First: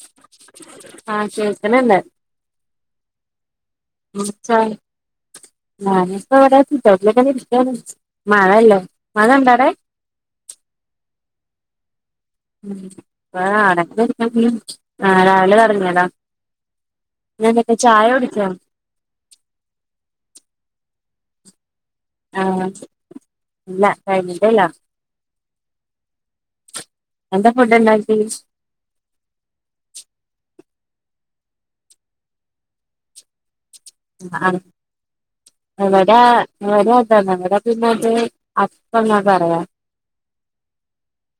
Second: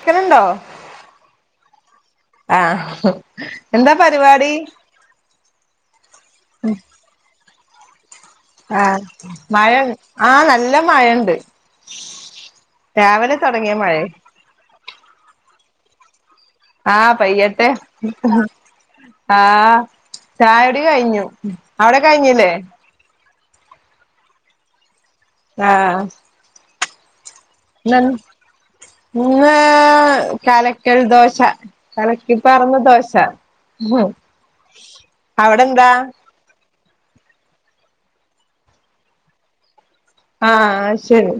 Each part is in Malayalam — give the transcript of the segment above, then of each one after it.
ക്കന്ണ്ടോ ആഹ് കേൾക്കണണ്ട് ആഹ് എന്താ പരിപാടി നാന് പ്പവടെ സിറ്റൗട്ടിലിങ്ങനെ ഇരിക്കാണ് മഴയല്ലേ ആ ഉണ്ടോടെ മഴ ആ നല്ല മഴണ്ട് ഉം രാവിലെ അ തൊടങ്ങിയ മഴേ അടക്ക് [unintelligible] ആ രാവിലെ തൊടങ്ങീതാ ആ പെയ്യട്ടെ കുടിച്ചോ ആ ചായുടി കഴിഞ്ഞു അവടെ കഴിഞ്ഞില്ലേ ആഹ് ഇല്ല കഴിഞ്ഞിട്ടില്ല ആ എന്താ ഫുഡ് ഇന്നെ ഉണ്ടാക്കി ഇന്ന് കല കൽ ദോശ കലക്കി പാർന്ന ദോശ ഉവ്വ് ആഹ് അവടെന്താ ഇവടെം അതെന്നെ ഇവടെ പിന്നത് അപ്പന്ന പറയാ ആ അശരി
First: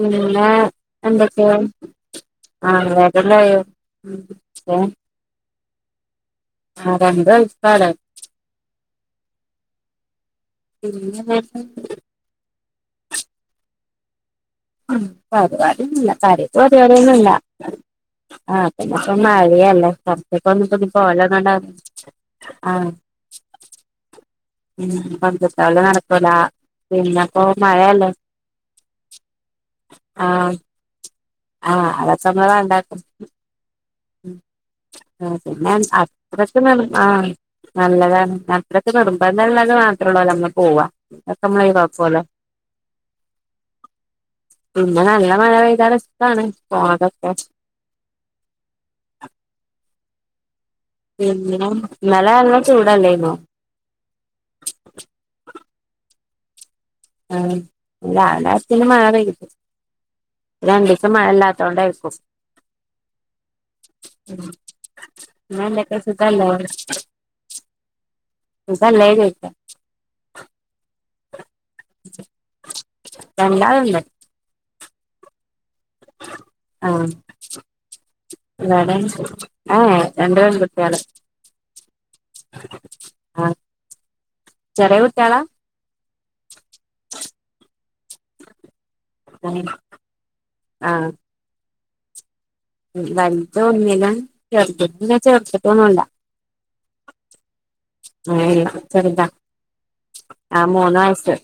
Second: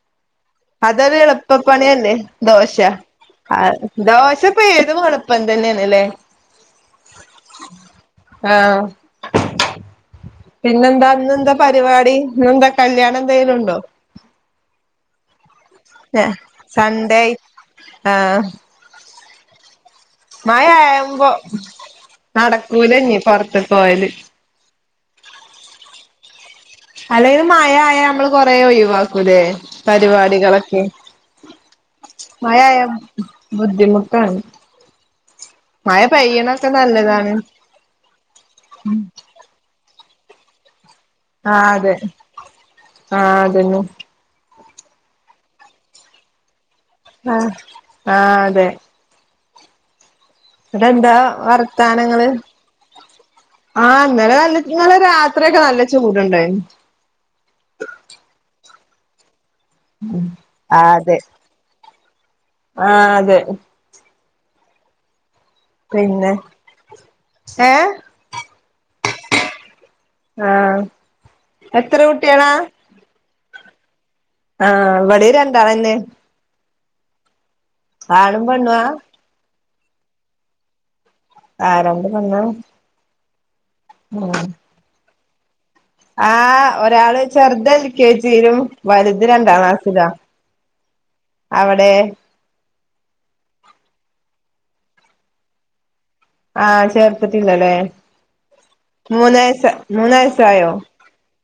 പിന്നെ അതൊരു എന്തൊക്കെയ എളുപ്പപ്പണിന്നെ ദോശ ആഹ് വേഗം ആ കഴിയും ദോശപ്പ ഏതും എളുപ്പംന്നെ തന്നെണ്ല്ലേ ആ പണ്ടും ആയി ആ പിന്നെന്താ പിന്നെ ഇന്ന് എന്താ പരിപാടി ഇന്ന് എന്താ കല്യാണം എന്തെലും ഉണ്ടോ ഉം പരിവാടി ഒന്നൂല്ല കാര്യായിട്ട് സൺഡേ പരിപാടിന്നുംല്ല ആഹ് ആ പിന്നെ ഇപ്പ മഴല്ലേ മഴ പൊറത്തിക്കുന്നുംപ്പധികം ആവുമ്പോ പോലെകണ്ടാണ് ആഹ് നടക്കൂല ഇനി പൊറത്ത്ക്ക് പോവല് ഉം പണ്ടത്തോലെ നടക്കൂല പിന്നെപ്പോ അല്ലെലും മഴ ആയാ മഴയല്ലേ നമ്മള് കൊറേ ഒയിവാക്കൂല്ലെ ആഹ് പരിപാടികളൊക്കെ ആഹ് അതൊക്കെ നമ്മള് മയായ വേണ്ടാക്കും ബുദ്ധിമുട്ടാണ് ആ പിന്നെ മഴ അത്രക്ക് പെയ്യണൊക്കെ ന ആ നല്ലതാണ് നല്ലതാണ് അത്രക്ക് നിർബന്ധള്ളത് മാത്ര ഉള്ളൂ നമ്മള് പോവാ അക്കെ ആഹ് നമ്മളെ അതെ കൊഴക്കൂലോ ആഹ് അതന്നെ പിന്നെ നല്ല മഴ പെയ്താ റിസ്‌ക്കാണ് ആ ആ അതെ. വിടെന്താ പിന്നെ വർത്താനങ്ങള്? ഇന്നലെ നല്ല ചൂടല്ലേന്നോ ആ ഇന്നലെ നല്ല ഇന്നലെ രാത്രിയൊക്കെ നല്ല ചൂട്ണ്ടാരുന്നു. ആഹ് രാവിലെ പിന്നെ മഴ പെയ്ത് രണ്ടുസം മഴ ഇല്ലാത്തകൊണ്ടായ്ക്കും. ആ അതെ. പിന്നെന്തെക്കെയാ പിന്നെ സുഖല്ലേ? ഏ സുഖല്ലേ ചോയ്ച്ച. ആ എത്ര കുട്ടികളാ? രണ്ടാള്ണ്ട്. ആ ഇവിടെ രണ്ടാളന്നെ. ആ ആണും പെണ്ണുവാ ഇവടെ ആ ഏ രണ്ട്പെൺകുട്ടികള്. ആ രണ്ട് പെണ്ണാ? ആ ആ ട്ട്യാള? ആ ഒരാള് ചെറുതേൽക്കെജിലും വലുത് രണ്ടാം ക്ലാസിലാ അവടെ? വലുതൊന്നിലും ചെറുതിനെ ചേർത്തിട്ടൊന്നുല്ല. ആ ചേർത്തിട്ടില്ലലേ? അങ്ങനെയില്ല ചെറുതാ മൂന്നയസ് ആ മൂന്നയസായോ? മൂന്ന് വയസ്സ്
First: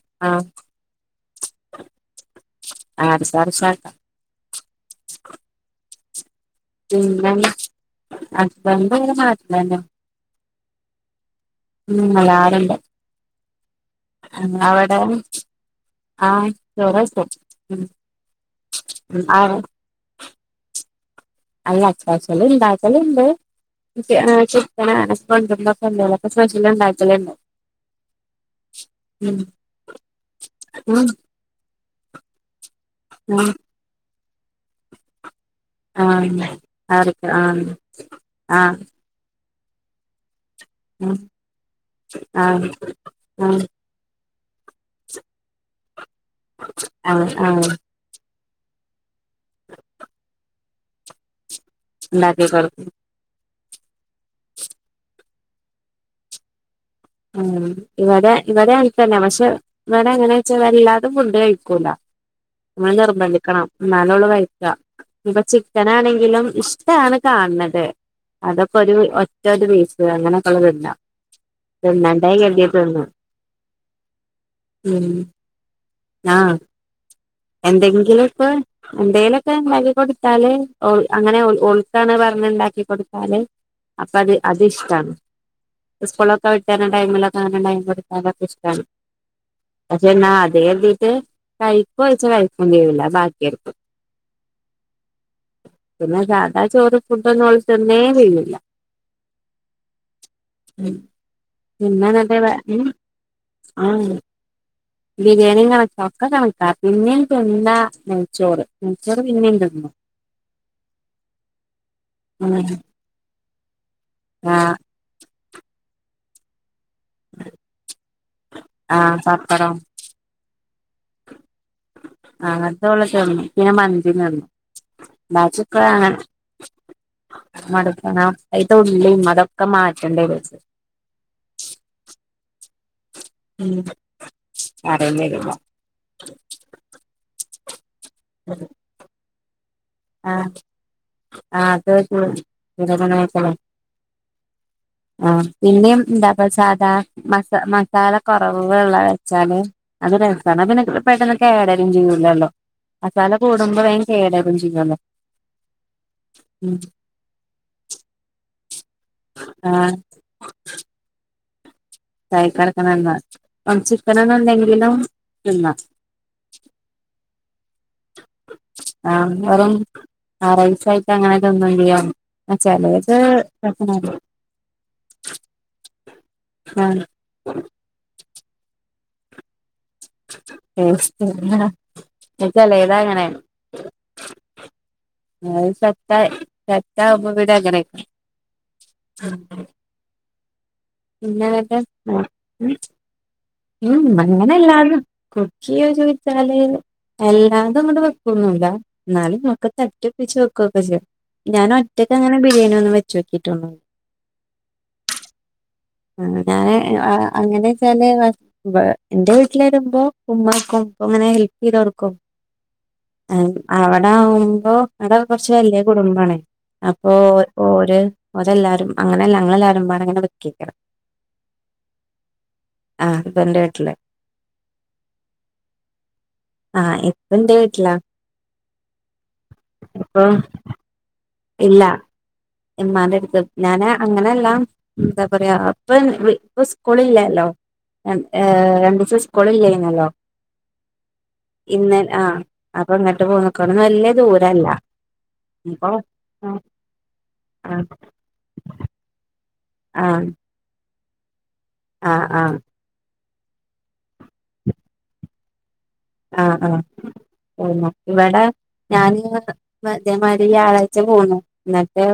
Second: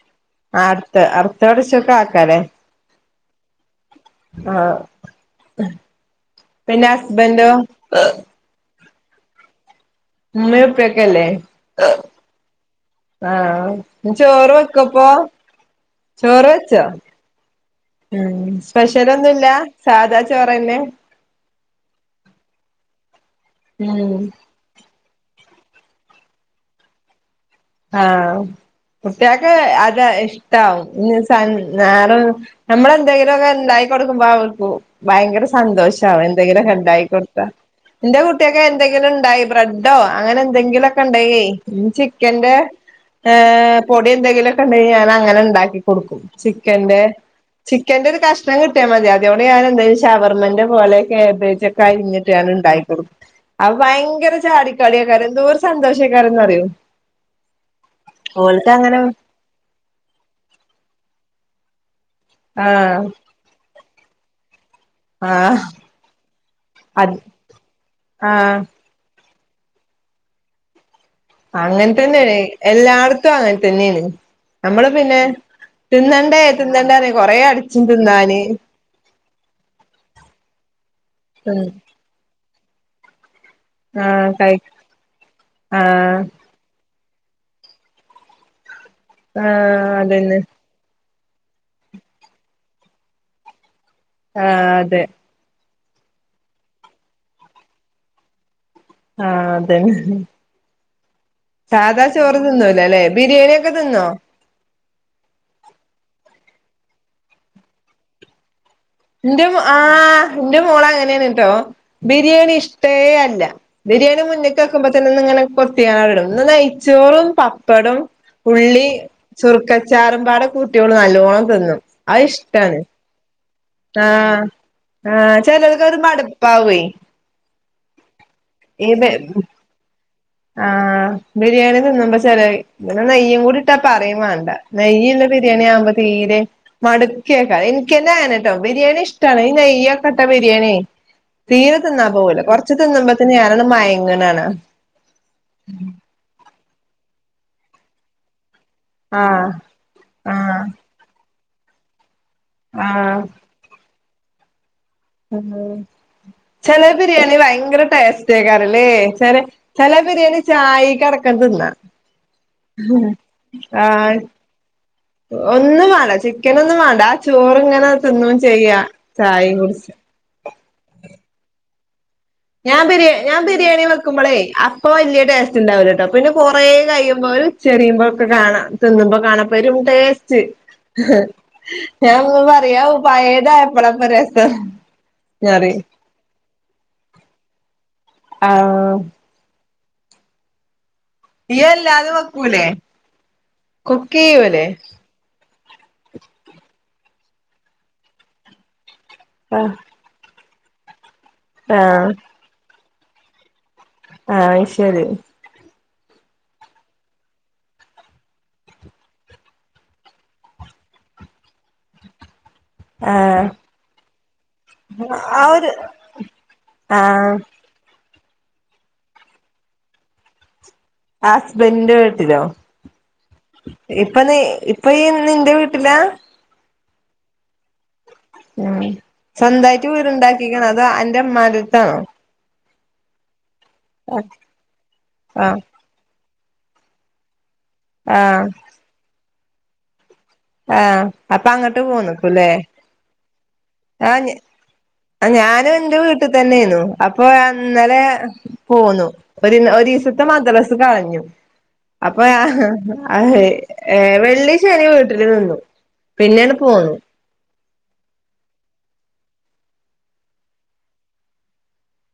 ആ അടുത്ത അടുത്തർഷൊക്കെ ആക്കാലേ? ആർഷ ആർഷാക്ക ആ പിന്നെ ഹസ്ബൻഡോ [unintelligible] ഉമ്മെപ്പെക്കെല്ലേ? ഉം എല്ലാരുണ്ട് ആ നിച്ചോറ് അവിടെ വെക്കപ്പ? ആ ചോറാഴിച്ചോ ഉം. ഉം സ്പെഷ്യലൊന്നുല്ല സാധാ ചോറന്നെ? അല്ലാ സ്പെഷ്യല്ണ്ടാക്കലുണ്ട് ഉം ആ ചിക്കനാണ്. [unintelligible] അപ്പ സ്പെഷ്യല്ണ്ടക്കല്ണ്ട് ആ കുട്ടികൾക്ക് അത് ഉം ഇഷ്ടാവും ഉം നമ്മളെന്തെങ്കിലുക്കെ ഇണ്ടാക്കികൊടു ക്കുമ്പവർ ഭയങ്കര സന്തോഷാവും ആർക്ക് എന്തെങ്കിലൊക്കെ ആ ഇണ്ടായി കൊടുത്താ ആ എന്റെ കുട്ടിയൊക്കെ ആ എന്തെങ്കിലും ഇണ്ടായി ബ്രെഡോ അങ്ങനെ എന്തെങ്കിലുക്കെ ഇണ്ടേയ് ചി ആ ഏ പൊടി എന്തെങ്കിലൊക്കെ ഉണ്ടെങ്കി ഞാനങ്ങനെ ഇണ്ടാക്കി കൊടുക്കും ചിക്കന്റെ ആ ആ ചിക്കന്റെ ഒരു കഷ്ണം കിട്ടിയ മതി അതോടെ ഞാനന്താച്ചാ ശവർമന്റെ പോലൊക്കെ കേബേജെ കഴിഞ്ഞിട്ട് ഉണ്ടാക്കി കൊടുക്കും ഞാനണ്ടായികൊടുക്കും. അവയങ്കര ചാടിക്കളിയൊക്കാണ് എന്തോര് സന്തോഷാക്കണന്നറിയോ. ഉം ഇവിടെ ഇവിടെ ആയിത്തന്നെ പഷെ ഇവിടെ എങ്ങനെച്ചാ വല്ലാതും ഫുണ്ട് കഴിക്കും. ക്കൂല മ്മള് ആഹ് നിർബന്ധിക്കണം എന്നാലൊള്ളൂ കഴിക്ക. ഇപ്പ ആഹ് ചിക്കനാണെങ്കിലും അത് ഇഷ്ടാണ് കാൻണത് ആഹ് അതൊക്കൊരു ഒ റ്റൊരു പീസ് അങ്ങനൊക്കോള് തിന്നാ. അങ്ങനെതന്നാണ് എല്ലാർത്തും അങ്ങനെ തന്നെണ് നമ്മള് ഉം പിന്നെ ആ തിന്നെണ്ടേ തിന്നെണ്ടേറയും. എന്തെങ്കിലും ഇപ്പോ എന്തേലൊക്കെ ഇണ്ടാക്കി കൊടുത്താല് ഓ അങ്ങനെ ഉം ഓൾക്കാണ് പറഞ്ഞണ്ടാക്കി ക്കി കൊടുത്താല് അപ്പ ആഹ് അത് കഴി അതിഷ്ട്ടാണ് ആഹ് സ്കൂളൊക്കെ വിട്ടരണ ടൈമിലൊക്കങ്ങനെ ഒണ്ടാക്കി കൊടുത്താതൊക്കെ ഇഷ്ട്ടാണ് ആഹ് പക്ഷെ എന്നാ അതന്നെ അതെരുതീട്ട് കഴിക്കോയ്ച്ച കഴിക്കോം ചെയ്യില്ല ബാക്കിയർക്കും. ആ അതെ. പിന്നെ സദാ ചോറ് ഫുഡ് ഓള് തിന്ന് തന്നെ ചെയ്യില്ല ആ അതെ ഉ പിന്നെ നല്ല താ മ് തിന്നൂലല്ലേ ബിരിയാണി ഒക്കെ ആ തിന്നോ [unintelligible] ബിരിയാണി കണക്കാ ഒക്കെ കണക്കാ പിനിം തിന്ന നെയ്ച്ചോറ് നെയ്ച്ചോറ് എന്റെ പിന്നേം ആ തിന്നും എന്റെ മോള് അങ്ങനെയാണ് കേട്ടോ ബിരിയാണി ആഹ് ഇഷ്ടേ അല്ല ബിരിയാണി മുന്നേക്ക് വക്കുമ്പത്തന്നെ ന്നിങ്ങിനെ കൊത്തി [unintelligible] ഒന്ന് നെയ്ച്ചോറും പപ്പടും ഉള്ളി ആഹ് പപ്പടം ചുറുക്കച്ചാറും പാടെ കൂ ട്ടി ഓള് നല്ലോണം തിന്നു. ആ അങ്ങനതോള [unintelligible] ആഹ് ആഹ് പിന്നെ ചെലർക്ക് അത് മടുപ്പാവേ [unintelligible] അതിത്തെ ഉള്ളിയും അതൊക്കെ മാ ആ ബിരിയാണി തിന്നുമ്പോ ചെലര് [unintelligible] നെയ്യും കൂടി ഇട്ടാ പറയും വേണ്ട കറിയും നെയ്യ്ള്ള വരില്ല ബിരിയാണി ആകുമ്പോ തീരെ മടു കേക്കാ എനിക്കനെഅനെട്ടോ ബിരിയാണി ഇഷ്ടാണ് ഈ നെയ്യ്ക്കെട്ട ആ ബിരിയാണിയേ ആ തീരെ അത് തിന്നാൻ പോവുല കൊറച്ച് ജീരകം തിന്നുമ്പത്തന്നെ വെളുത്തുള്ളി ഞാനങ്ങ് മയങ്ങനാണ്. ആ പിന്നെയും എന്താപ്പ സാധാ മസ മസാല പ വെള്ള ആഹ് വെച്ചാല് അത് ആഹ് രസമാണ് പിന്നെ പെട്ടെന്ന് കേടരും ചെയ്യും ല്ലല്ലോ ആഹ് മസാല കൂടുമ്പോ വേം കേടാകും ചെയ്യല്ലോ. കണ്ടോളി ചില ബിരിയാണി ഭയങ്കര ടേസ്റ്റ് ആയിക്കാറില്ലേ ചില ആ ചില ബിരിയാണി ചായികെ വെക്കാം തിന്നാം തായിക്കടക്കണംണ്ടാ ആഹ് വംസിക്കണന്നുണ്ടെങ്കിലും ഒന്നും വേണ്ട ചിക്കൻ ഒന്നും വേണ്ട ചോറ് ഇങ്ങനെ തിന്നുവേം ചെയ്യാ ആ ചായയും വെറും കുടിച്ച് ആ റൈസ് ആയിട്ട് അങ്ങനെ തിന്നും ചെയ്യാം ഞാൻ ബിരി ചെലത് ഞാൻ ബിരിയാണി ആ വെക്കുമ്പോളേ അപ്പൊ വല്യ ടേസ്റ്റ് ഉണ്ടാവലട്ടോ പിന്നെ കുറേ കയിയുമ്പോ ര് ചെറിയുമ്പോക്കെ കാണാം തിന്നുമ്പോ കാണപ്പെരും ടേസ്റ്റ് ടേസ്റ്റ് ഞാൻ ഒന്ന് പറയാ ചെലത് അങ്ങനെ പയയതാപ്പളാ പ്പരസം. അത് സത്ത സത്താവുമ്പോ പിന്നങ്ങനെ ആ ഇയ്യ് ഇങ്ങനക്കെ അല്ലാതെ പോണ് വെക്കൂലേ കുക്ക് ചെയ്യൂലേ അങ്ങനെല്ലാതും കുക്ക് യ്യോ ചോദിച്ചാല് എല്ലാതും അങ്ങോട് വെക്കൊന്നും ല്ല എന്നാലും ഒക്കെ ആഹ് തട്ടിപ്പിച്ച് വെക്കുവൊക്കെ ചെയ്യും ഞാൻ ആഹ് ഒറ്റക്ക് അങ്ങനെ ബിരിയാണി ഒന്നും വയ് ചൊക്കീട്ടൊന്നും ആ ശരി ആ ഞാൻ അ അങ്ങനെ ച്ചാല് പ എന്റെ വീട്ടിൽ വരുമ്പോ ഉമ്മാക്കും അപ്പൊ അങ്ങനെ ഹെൽപ് ചെയ്തോടുക്കും. ആ അവിടെ ആവുമ്പോ അവിടെ ആ കുറച്ച് ഒരു വലിയ കുടുംബാണേ അപ്പൊ ആഹ് ഓ ഓര് അതെല്ലാരും അങ്ങനെല്ല അങ്ങളെല്ലാരും ഉമ്മാനെ കൊണ്ടാ വെക്കിക്കണ് ഹസ്ബൻഡിന്റെ വീട്ടിലോ ആ ഹസ്ബൻഡ് വീട്ടില് ഇപ്പ നീ ഇപ്പ ഈ നിന്റെ വീട്ടിലാ ആ ഇപ്പ എന്റെ വീട്ടിലാ സ്വന്തായിട്ട് ഇപ്പൊ വീടുണ്ടാക്കിക്കെണോ അതോ അന്റെ അമ്മാന്റെടുത്താണോ. എമാന്റെ അടുത്ത് ഞാന് അങ്ങനെല്ലാ എന്താ പറയാ ആഹ് ഇപ്പം ഇപ്പം സ്കൂള് ഇല്ലല്ലോ ര അ ആഹ് രണ്ട് ദിവസം സ്കൂള് ഇല്ലായിരുന്നല്ലോ ആഹ് അപ്പൊ അങ്ങട്ട് ഇന്ന് ആ പോന്ന്ക്കുല്ലേ അപ്പൊ ഇങ്ങോട്ട് പോന്നു ക്ക് വല്യ ദൂരല്ല. അ ഞാനും ഇപ്പൊ എന്റെ വീട്ടിൽ ആഹ് തന്നെയാന്നു അപ്പൊ ആഹ് അന്നലെ പോന്നു. ഒരു ഒരു ദിവസത്തെ മദ്രസ് കളഞ്ഞു അപ്പൊ ആഹ് ഞാ ആഹ് അഹേ ഏ വെള്ളി ശനി വീട്ടില് നിന്നു ആ പിന്നെയാണ് ആ പോന്നു ന്ന ഇവിടെ ഞാനന്ന് ഇതേമാരി വ്യാഴാഴ്ച പോന്നു ന്ന്ട്ട്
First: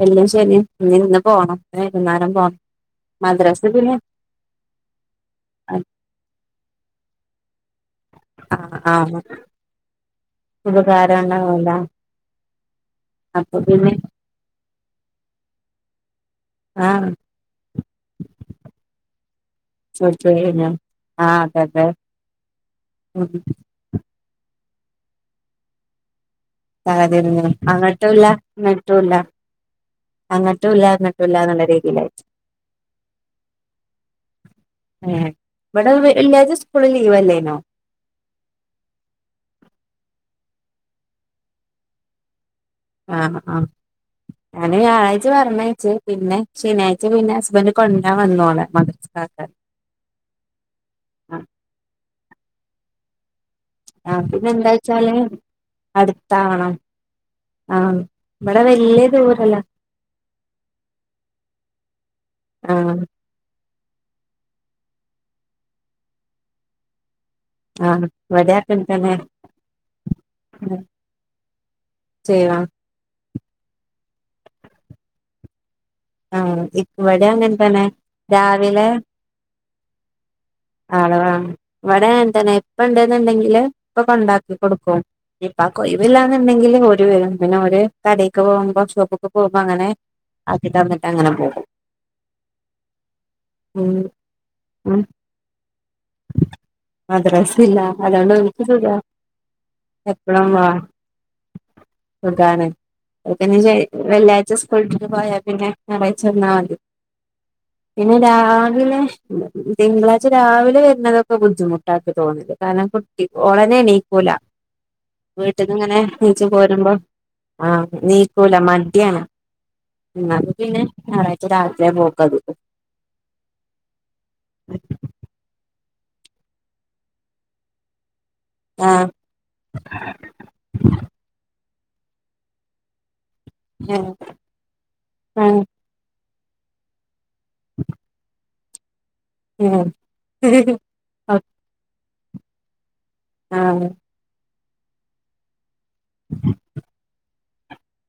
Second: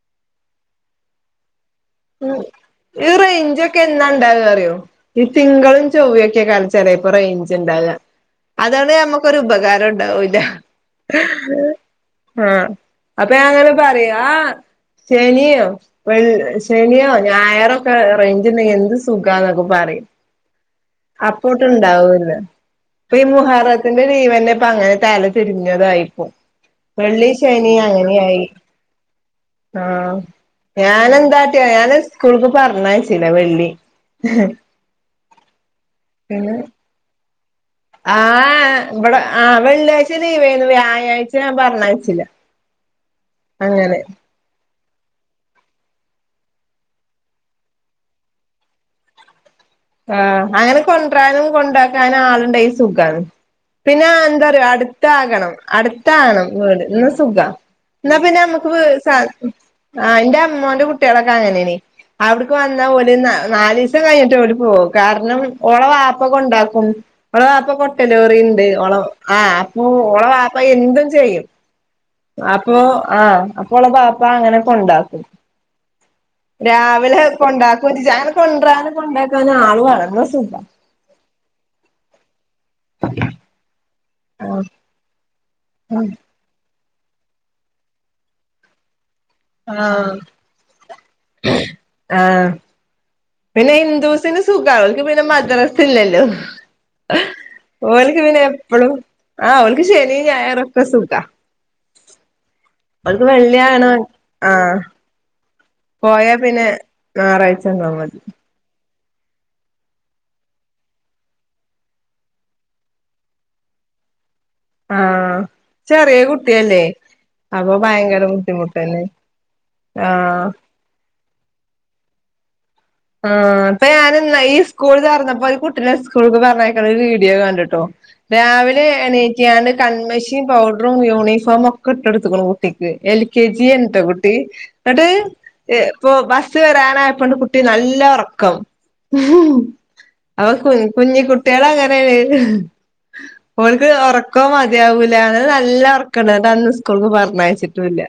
വെള്ളീം ശനിം ഇഞ്ഞിന്ന് പോണം വൈകുന്നേരം പോണം ഈ മദ്രസ് റെയിഞ്ച്ക്കെ പിന്നെ എന്നാണ്ടാവാറിയോ ഈ തിങ്കളും ചൊവ്വക്കെയ്കാരം ചേലെ ണ്ടാക ആഹ് അതാണേ ആഹ് നമ്മക്കൊരു ഉപകാരം ഉണ്ടാവൂല ഉപകാരം ഉണ്ടാവൂല ആ അപ്പൊ അപ്പഞാനങ്ങനെ പിന്നെ പറിം ആ ശനിം ശനി ആഹ് ഞായറൊക്കെ റെയിഞ്ച്ണ്ടെങ്കി എന്ത് സുഖന്നൊക്കെ പറിം ചോദിച്ചഴിഞ്ഞാ ആഹ് അതെ അതെ അപ്പോട്ട്ണ്ടാവുല്ല ഇപ്പി ഉം മുഹറത്തിന്റെ നീവെന്നേ പ്പങ്ങനെ തല തിരിഞ്ഞതായിപ്പോ വെള്ളി സാഹചര്യങ്ങൾ ശനി അങ്ങട്ടുല്ല അങ്ങനെയായി ഇങ്ങട്ടുല്ല ആ അങ്ങട്ടുല്ല ഇങ്ങട്ടുല്ല ഞാനെന്താ ല്ല എന്നുള്ള ഞാനയ്ന് രീതിയിലായി സ്കൂൾക്ക് പറഞ്ഞയ് ച്ചീല വെള്ളി ഏ ഇവടെ വെള്ളിയാഴ്ച പിന്നെ സ്കൂള് ലീവല്ലേനോ ആ ആ ഇവടെ ആ വെള്ളിയാഴ്ച ലീവേന്നു വ്യാഴാഴ്ച ഞാൻ പറഞായ്ച്ചീല ആ ആ അങ്ങനെ വ്യാഴാഴ്ച പറഞ്ഞയഴച്ചു പിന്നെ ശനിയാഴ്ച പിന്നെ ഹസ്ബൻഡ് കൊണ്ടാൻ വന്നോളെ മദർസ്ക്കാകാൻ ആ അങ്ങനെ കൊണ്ട്രാനും കൊണ്ടാക്കാനും ആള്ണ്ടെങ്കി സുഖാണ് പിന്നെ ആ ആഹ് എന്താറിയോ എന്താച്ചാല് അടുത്താകണം അടുത്ത ആണം അടുത്താവണം വീട് ഇന്നാ സുഖാ ആഹ് ഇന്നാ പിന്നെ ഇവിടെ നമ്മുക്ക് വീ വല്യ സ ദൂരല്ല ആ ന്റെ മ്മോന്റെ കുട്ടികളൊക്കെ അങ്ങനെനി അവിട്ക്ക് വന്നാ ആഹ് ഓല് ന്നാ നാലീസം കഴിഞ്ഞിട്ടെ ഓല് ഓ കാരണം ഓള വാപ്പക്കെണ്ടാക്കും ഓളവാപ്പ ആഹ് ഇവിടെ കൊട്ടലോറിണ്ട് അങ്ങൻ ഓള തന്നെ ആ അപ്പൊ ഓളവാപ്പ എന്തും ചെയ്യും ചെയ്യണം അപ്പോ ആ അപ്പോളെ ബാപ്പ അങ്ങനാണ്ട് കൊണ്ടാക്കും ആഹ് രാവിലെ ഇവിടെ അങ്ങൻ തന്നെ കൊണ്ടാകോയ്ച അങ്ങനെ രാവിലെ കൊണ്ടരാനും കൊണ്ടാക്കാനും ആള് വേണം ന്നാ സുഖ ആള് വാണം ഇവിടെ അങ്ങൻതന്നെ ഇപ്പണ്ട്ന്ന്ണ്ടെങ്കില് ഇപ്പ കൊണ്ടാക്കി കൊടുക്കും ഞ്ഞി ഇപ്പാകൊഴിവില്ലാന്ന് ണ്ടെങ്കിൽ വീട്ട് വരും പിന്നെ ഓര് കടേക്ക് പോകുമ്പോ ഷോപ്പ്‌ക്ക് പോക്മ്പോ അങ്ങനെ ആഹ് ന്നിട്ട് അങ്ങനെ പോകും ആഹ് പിന്നെ ഉം ഹിന്ദുസിന് സുഖാ ഉം ഓല്ക്ക് പിന്നെ മദ്രസില്ലല്ലോ മദ്രസില്ല ഓൽക്ക് അതുകൊണ്ട് പിന്നെ എപ്പളും സുഖാ ആ ഓൽക്ക് ശെനി എപ്പളും വാ ഞായറൊക്കെ സുഖാ സുഖാണ് ഓൽക്ക് ഓൽകിഞ്ഞി ശെനി വെള്ളിയാണ് വെള്ളിയാഴ്ച ആഹ് സ്കൂൾട്ട് ട്ട് പോയാ പിന്നെ പോയാ ഞായറാഴയ്ച്ചന്നാ പിന്നെ മതി ഞായറാഴ്ച ഉണ്ടാവും പിന്നെ മതി രാവിലെ തിങ്കളാഴ്ച രാവിലെ വരുന്നതൊക്കെ ബുദ്ധിമുട്ടായിട്ട് തോന്ന്ണ്ട് കാരണം കുട്ടി ഓളന്നെ എണീക്കൂല ആഹ് വീട്ടിൽന്ന്ങ്ങനെ ചെറിയ നീച് കുട്ടിയല്ലേ പോരുമ്പോ ആ അപ്പൊ ഭയങ്കര നീക്കൂല ബുദ്ധിമുട്ടന്നെ മടിയാണ് ന്ന്ട്ട് ആഹ് പിന്നെ ഞാറാഴ്ച രാത്രിയാ പോക്കത് ആ ഇപ്പൊ ഞാനെന്ന ഈ സ്കൂള് തൊർന്നപ്പോ ഈ കുട്ടി ട്ടിളെ സ്കൂൾക്ക് പറഞ്ഞയ്ക്കണൊരു വീഡിയോ കണ്ട്ട്ടോ രാവിലെ ആഹ് എണീറ്റ്കാണ്ട് കൺമഷിം പൗഡറും യൂണിഫോമും ഒക്കെ ഇട്ടൊട്ത്ത്ക്ക് കുട്ടിക്ക് എൽ കെ ജി ഏനിട്ടോ ആഹ് കുട്ടി ആഹ് ന്ന്ട്ട് സ്സ് വരാനായപ്പണ്ട് കുട്ടി നല്ല ഒറക്കം ഉം അവ കു കുഞ്ഞി കുട്ട്യാളങ്ങനേണ് ഓൽക്ക് ആഹ് ഒറക്കം മാ മദ്യാവൂല ഓന് നല്ല ഓർക്ക്ണതന്ന് സ്കൂൾക്ക് പറഞ്ഞയ്ച്ചിട്ടുല്ല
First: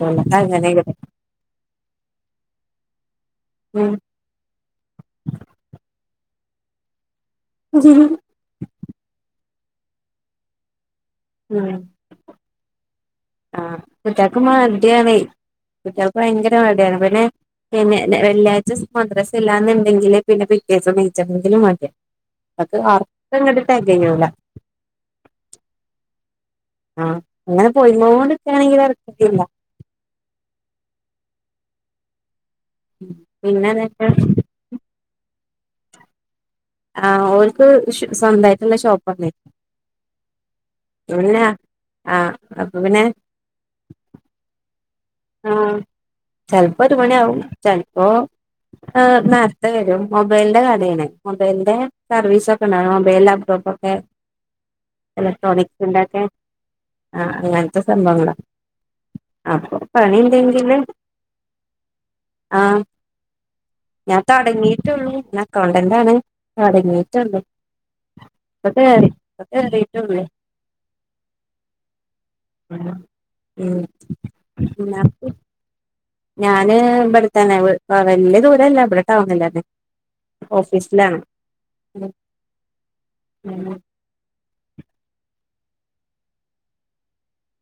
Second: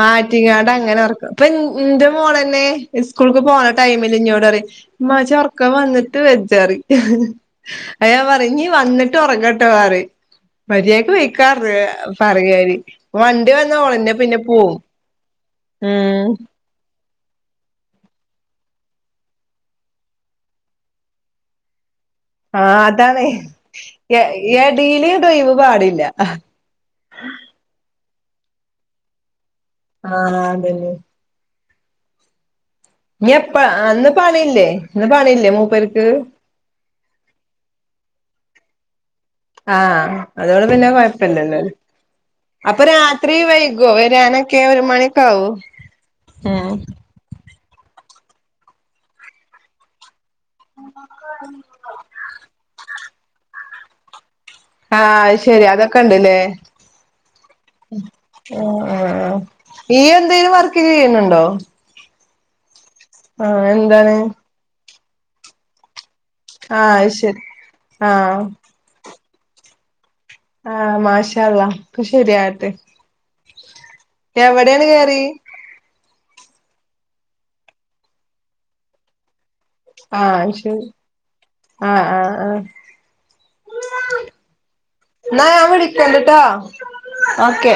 മാറ്റിക്കാണ്ട് അങ്ങനെ ഒർക്കും ഇപ്പി ഇന്റെ മോളന്നെ സ്കൂൾക്ക് പോണ ഉം ടൈമില് ഇന്നോടറിം ഇമ്മാ ചൊർക്കം വന്നിട്ട് വ അയ്ഞാപറിം ഞ്ഞി വന്ന്ട്ട് ഒറങ്ങട്ടോ മര്യാ ജ് പൊയ്ക്കാർഞ്ഞു ഉം പറിം ഞാൻ വണ്ടി വന്ന ആഹ് ഓളന്നെ പിന്നെ പോകും കുട്ട്യാൾക്ക് ഭയങ്കര മടിയാണ് പിന്നെ പിന്നെ ന്നെ വെള്ളിയാഴ്ച മദ്രസില്ലാന്നുണ്ടെങ്കില് പിന്നെ പിറ്റേസം നീചപ്പത്തിന്ന് മടി ആ അതാണേ എടീല് ഡ്രൈവ് പാടില്ല ആ ഇങ്ങനെ പോയ്കോണ്ട്ക്കാ ണെങ്കി തരക്കേടില്ല ആ അതല്ലെ നീ എപ്പ പിന്നെ എന്നിട്ട് ഇന്ന് പണിയില്ലേ ഇന്ന് പണില്ലേ മൂപ്പേർക്ക് ആ ഓല്ക്ക് സ്വന്തായിട്ടുള്ള ഷോപ്പ് ആണ് ആ അതോട് പിന്നെ കുഴപ്പില്ലല്ലോ ആഹ് അപ്പൊ പിന്നെ രാത്രി വൈകോ വരാനൊക്കെ ഒരു മണി ആ ചിലപ്പോ ഒരു മണി ആവും ചിലപ്പോ നേരത്തെ വരും മൊബൈലിന്റെ കടയാണ് മൊബൈലിന്റെ സർവീസ ഒക്കെ ഉണ്ടാണ് മൊബൈൽ ലാപ്ടോപ്പ ഒക്കെ ആ അയ് ശെരി അതൊക്കെ ഇലക്ട്രോണിക്സിന്റെ ഒക്കെ ഇണ്ടല്ലേ ആ അങ്ങനത്തെ സംഭവങ്ങളാ ആ ആ അപ്പൊ ഈ എന്തേിലും പണിണ്ടെങ്കില് വർക്ക് ചെയ്യുന്നുണ്ടോ ആ ആ എന്താണ് ഞാൻ തൊടങ്ങിട്ടുള്ളൂ അക്കൗണ്ടന്റ് ആണ് ആഹ് അത് തുടങ്ങിട്ടുള്ള ശരി ആഹ് ഇപ്പം കയറി ഇപ്പൊ കേറി ആ മാഷാ അള്ളാ ഒക്കെ ശരിയാകട്ടെ ഉം എവിടെയാണ് എന്നാ കേയറി ഞാന് ഇവിടെത്തന്നെ വലിയ ദൂരല്ല ഇവിടെ ടൗണില്ലന്നെ ആ അയ് ശരി ആ ആ ആ ഉം ന്നാ ഞാൻ വിളിക്കണ്ട ട്ടോ ഓക്കേ